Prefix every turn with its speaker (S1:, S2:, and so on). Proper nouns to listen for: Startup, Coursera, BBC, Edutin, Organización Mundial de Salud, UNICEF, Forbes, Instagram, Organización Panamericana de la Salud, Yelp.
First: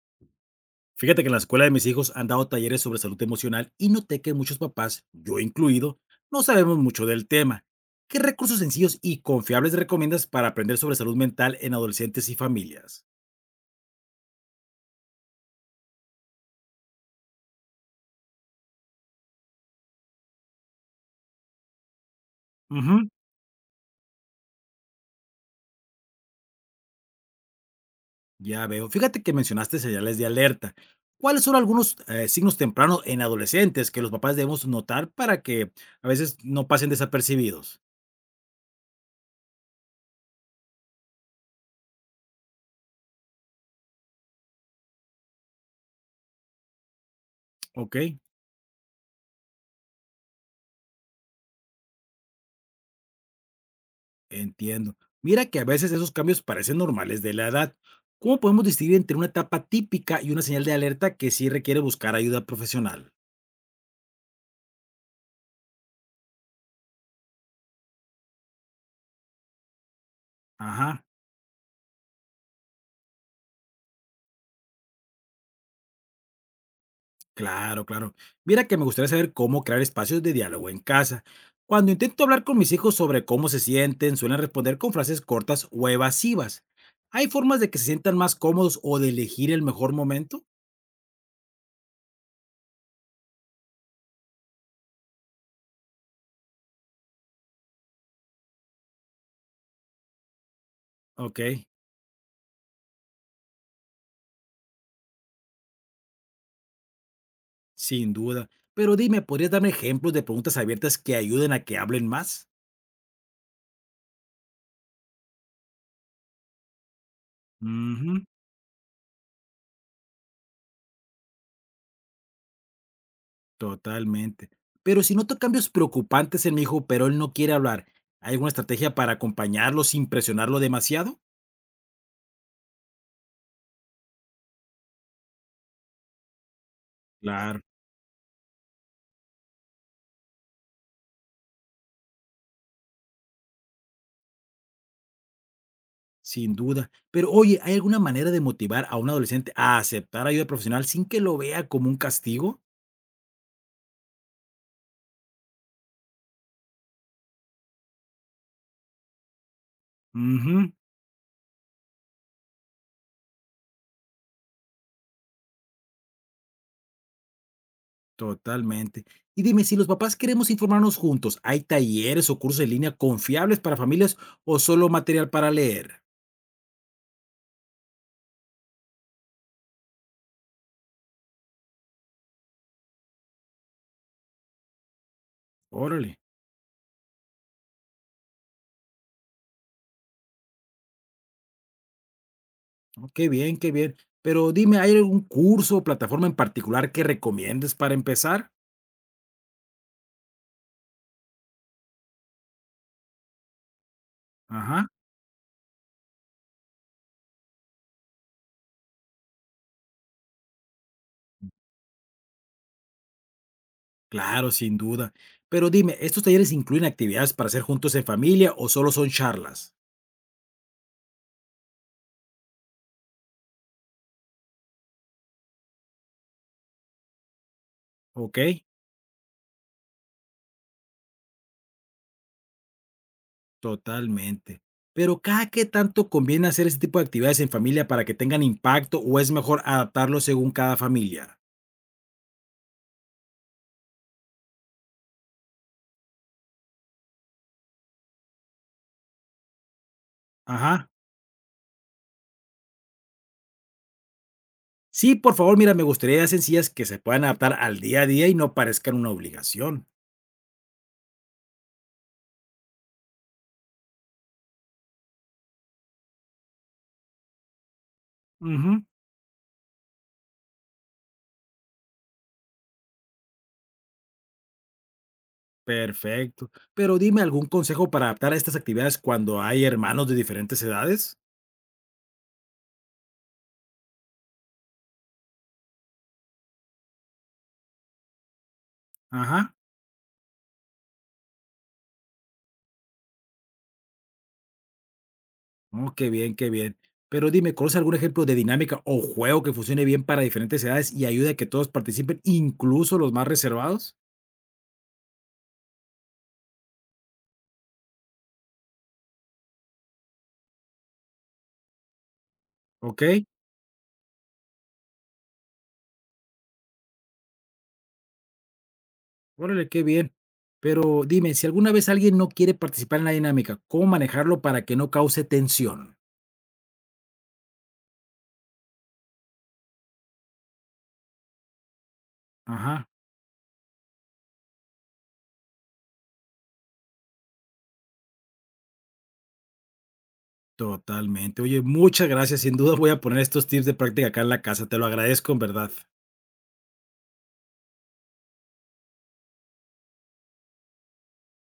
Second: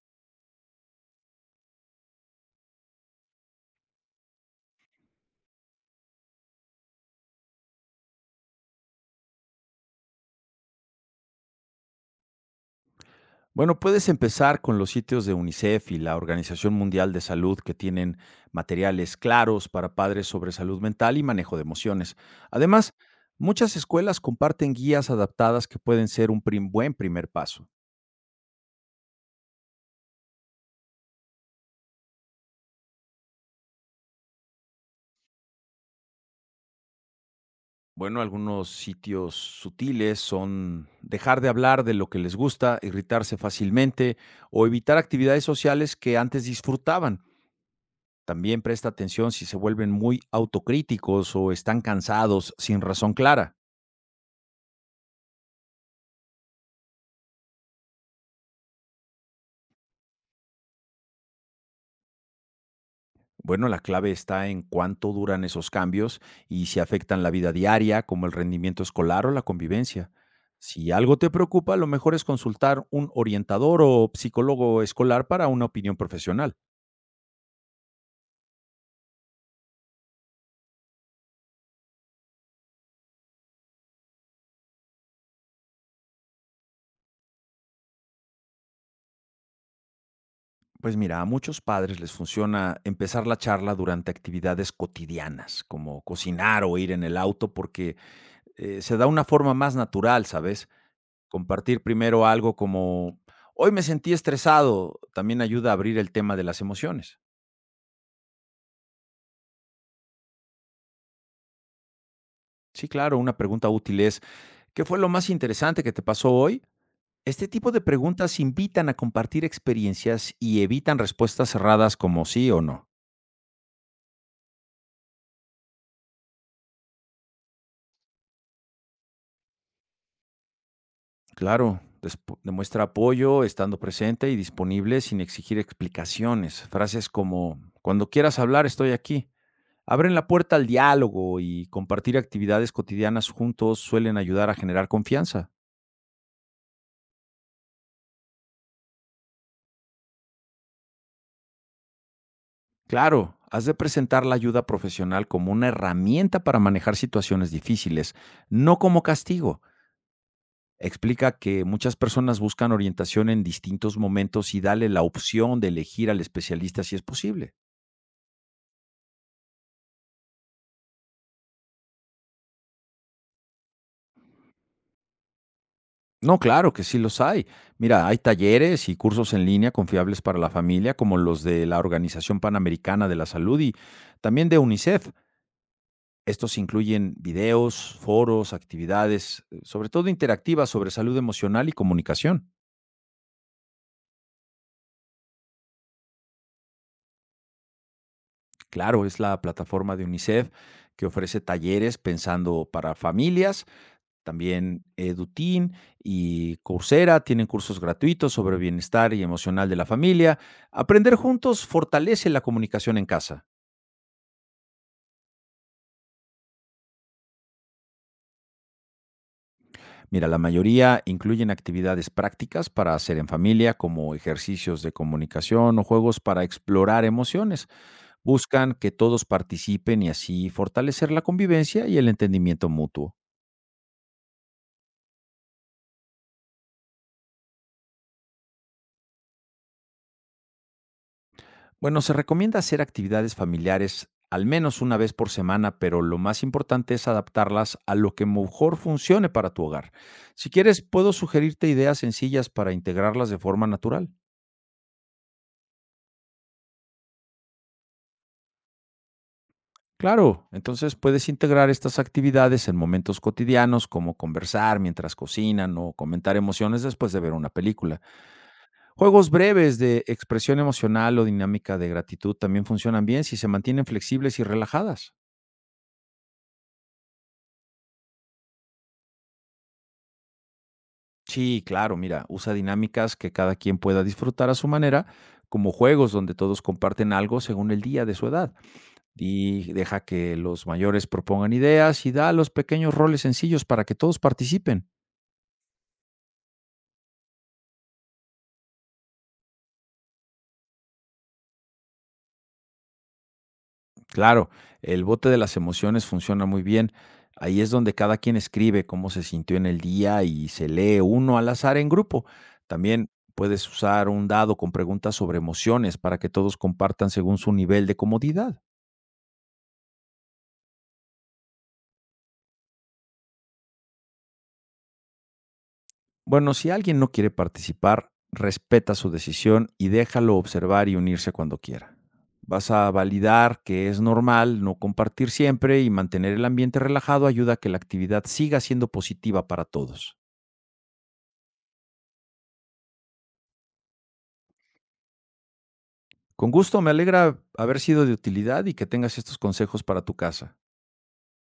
S1: Fíjate que en la escuela de mis hijos han dado talleres sobre salud emocional y noté que muchos papás, yo incluido, no sabemos mucho del tema. ¿Qué recursos sencillos y confiables recomiendas para aprender sobre salud mental en adolescentes y familias?
S2: Bueno, puedes empezar con los sitios de UNICEF y la Organización Mundial de Salud que tienen materiales claros para padres sobre salud mental y manejo de emociones. Además,
S1: Ujú,
S2: muchas escuelas comparten guías adaptadas que pueden ser un buen primer paso.
S1: ya veo. Fíjate que mencionaste señales de alerta. ¿Cuáles son algunos signos tempranos en adolescentes que los papás debemos notar para que a veces no pasen desapercibidos?
S2: Bueno, algunos sitios sutiles son dejar de hablar de lo que les gusta, irritarse fácilmente o evitar actividades sociales que antes disfrutaban.
S1: Ok.
S2: También presta atención si se vuelven muy autocríticos o están cansados sin razón clara.
S1: Entiendo. Mira que a veces esos cambios parecen normales de la edad. ¿Cómo podemos distinguir entre una etapa típica y una señal de alerta que sí requiere buscar ayuda profesional?
S2: Bueno, la clave está en cuánto duran esos cambios y si afectan la vida diaria, como el rendimiento escolar o la convivencia. Si
S1: Ajá,
S2: algo te preocupa, lo mejor es consultar un orientador o psicólogo escolar para una opinión profesional.
S1: claro, claro. Mira que me gustaría saber cómo crear espacios de diálogo en casa. Cuando intento hablar con mis hijos sobre cómo se sienten, suelen responder con frases cortas o evasivas. ¿Hay formas de que se sientan más cómodos o de elegir el mejor momento?
S2: Pues mira, a muchos padres les funciona empezar la charla durante actividades cotidianas, como cocinar o ir en el auto, porque se da una forma más natural, ¿sabes?
S1: Ok,
S2: Compartir primero algo como, hoy me sentí estresado, también ayuda a abrir el tema de las emociones.
S1: sin duda. Pero dime, ¿podrías darme ejemplos de preguntas abiertas que ayuden a que hablen más?
S2: Sí, claro, una pregunta útil es, ¿qué fue lo más interesante que te pasó hoy? Este tipo de
S1: Ujú.
S2: preguntas invitan a compartir experiencias y evitan respuestas cerradas como sí o no.
S1: Totalmente. Pero si noto cambios preocupantes en mi hijo, pero él no quiere hablar, ¿hay alguna estrategia para acompañarlo sin presionarlo demasiado?
S2: Claro, demuestra apoyo estando presente y disponible sin exigir explicaciones. Frases como,
S1: Claro,
S2: cuando quieras hablar, estoy aquí. Abren la puerta al diálogo y compartir actividades cotidianas juntos suelen ayudar a generar confianza.
S1: sin duda. Pero oye, ¿hay alguna manera de motivar a un adolescente a aceptar ayuda profesional sin que lo vea como un castigo?
S2: Claro, has de presentar la ayuda profesional como una herramienta para manejar situaciones difíciles, no como castigo.
S1: Ujú,
S2: Explica que muchas personas buscan orientación en distintos momentos y dale la opción de elegir al especialista si es posible.
S1: totalmente. Y dime, si los papás queremos informarnos juntos, ¿hay talleres o cursos en línea confiables para familias o solo material para leer?
S2: No, claro que sí los hay. Mira, hay talleres y cursos en línea confiables para la familia, como los de la Organización Panamericana de la Salud y también de UNICEF.
S1: Órale.
S2: Estos incluyen videos, foros, actividades, sobre todo interactivas sobre salud emocional y comunicación.
S1: Oh, qué bien, qué bien. Pero dime, ¿hay algún curso o plataforma en particular que recomiendes para empezar?
S2: Claro, es la plataforma de UNICEF que ofrece talleres pensando para familias, también
S1: Ajá,
S2: Edutin y Coursera tienen cursos gratuitos sobre bienestar y emocional de la familia. Aprender juntos fortalece la comunicación en casa.
S1: claro, sin duda. Pero dime, ¿estos talleres incluyen actividades para hacer juntos en familia o solo son charlas?
S2: Mira, la mayoría incluyen actividades prácticas para hacer en familia, como ejercicios de comunicación o juegos para explorar emociones.
S1: Ok,
S2: Buscan que todos participen y así fortalecer la convivencia y el entendimiento mutuo.
S1: totalmente. Pero ¿cada qué tanto conviene hacer este tipo de actividades en familia para que tengan impacto o es mejor adaptarlo según cada familia?
S2: Bueno, se recomienda hacer actividades familiares al menos 1 vez por semana, pero lo más importante es adaptarlas a lo que mejor funcione para tu hogar. Si quieres,
S1: Ajá.
S2: puedo sugerirte ideas sencillas para integrarlas de forma natural.
S1: Sí, por favor, mira, me gustaría ideas sencillas que se puedan adaptar al día a día y no parezcan una obligación.
S2: Claro, entonces puedes integrar estas actividades en momentos cotidianos como conversar mientras cocinan o comentar emociones después de ver una película.
S1: Ujú.
S2: Juegos breves de expresión emocional o dinámica de gratitud también funcionan bien si se mantienen flexibles y relajadas.
S1: Perfecto. Pero dime algún consejo para adaptar a estas actividades cuando hay hermanos de diferentes edades.
S2: Sí, claro, mira, usa dinámicas que cada quien pueda disfrutar a su manera, como juegos donde todos comparten algo según el día de su edad.
S1: Ajá.
S2: Y deja que los mayores propongan ideas y da los pequeños roles sencillos para que todos participen.
S1: Oh, qué bien, qué bien. Pero dime, ¿conoces algún ejemplo de dinámica o juego que funcione bien para diferentes edades y ayude a que todos participen, incluso los más reservados?
S2: Claro, el bote de las emociones funciona muy bien. Ahí es donde cada quien escribe cómo se sintió en el día y se lee uno al azar en grupo.
S1: Ok.
S2: También puedes usar un dado con preguntas sobre emociones para que todos compartan según su nivel de comodidad.
S1: Órale, qué bien. Pero dime, si alguna vez alguien no quiere participar en la dinámica, ¿cómo manejarlo para que no cause tensión?
S2: Bueno, si alguien no quiere participar, respeta su decisión y déjalo observar y unirse cuando quiera. Vas
S1: Ajá.
S2: a validar que es normal no compartir siempre y mantener el ambiente relajado ayuda a que la actividad siga siendo positiva para todos.
S1: Totalmente. Oye, muchas gracias. Sin duda voy a poner estos tips de práctica acá en la casa. Te lo agradezco en verdad.
S2: Con gusto, me alegra haber sido de utilidad y que tengas estos consejos para tu casa.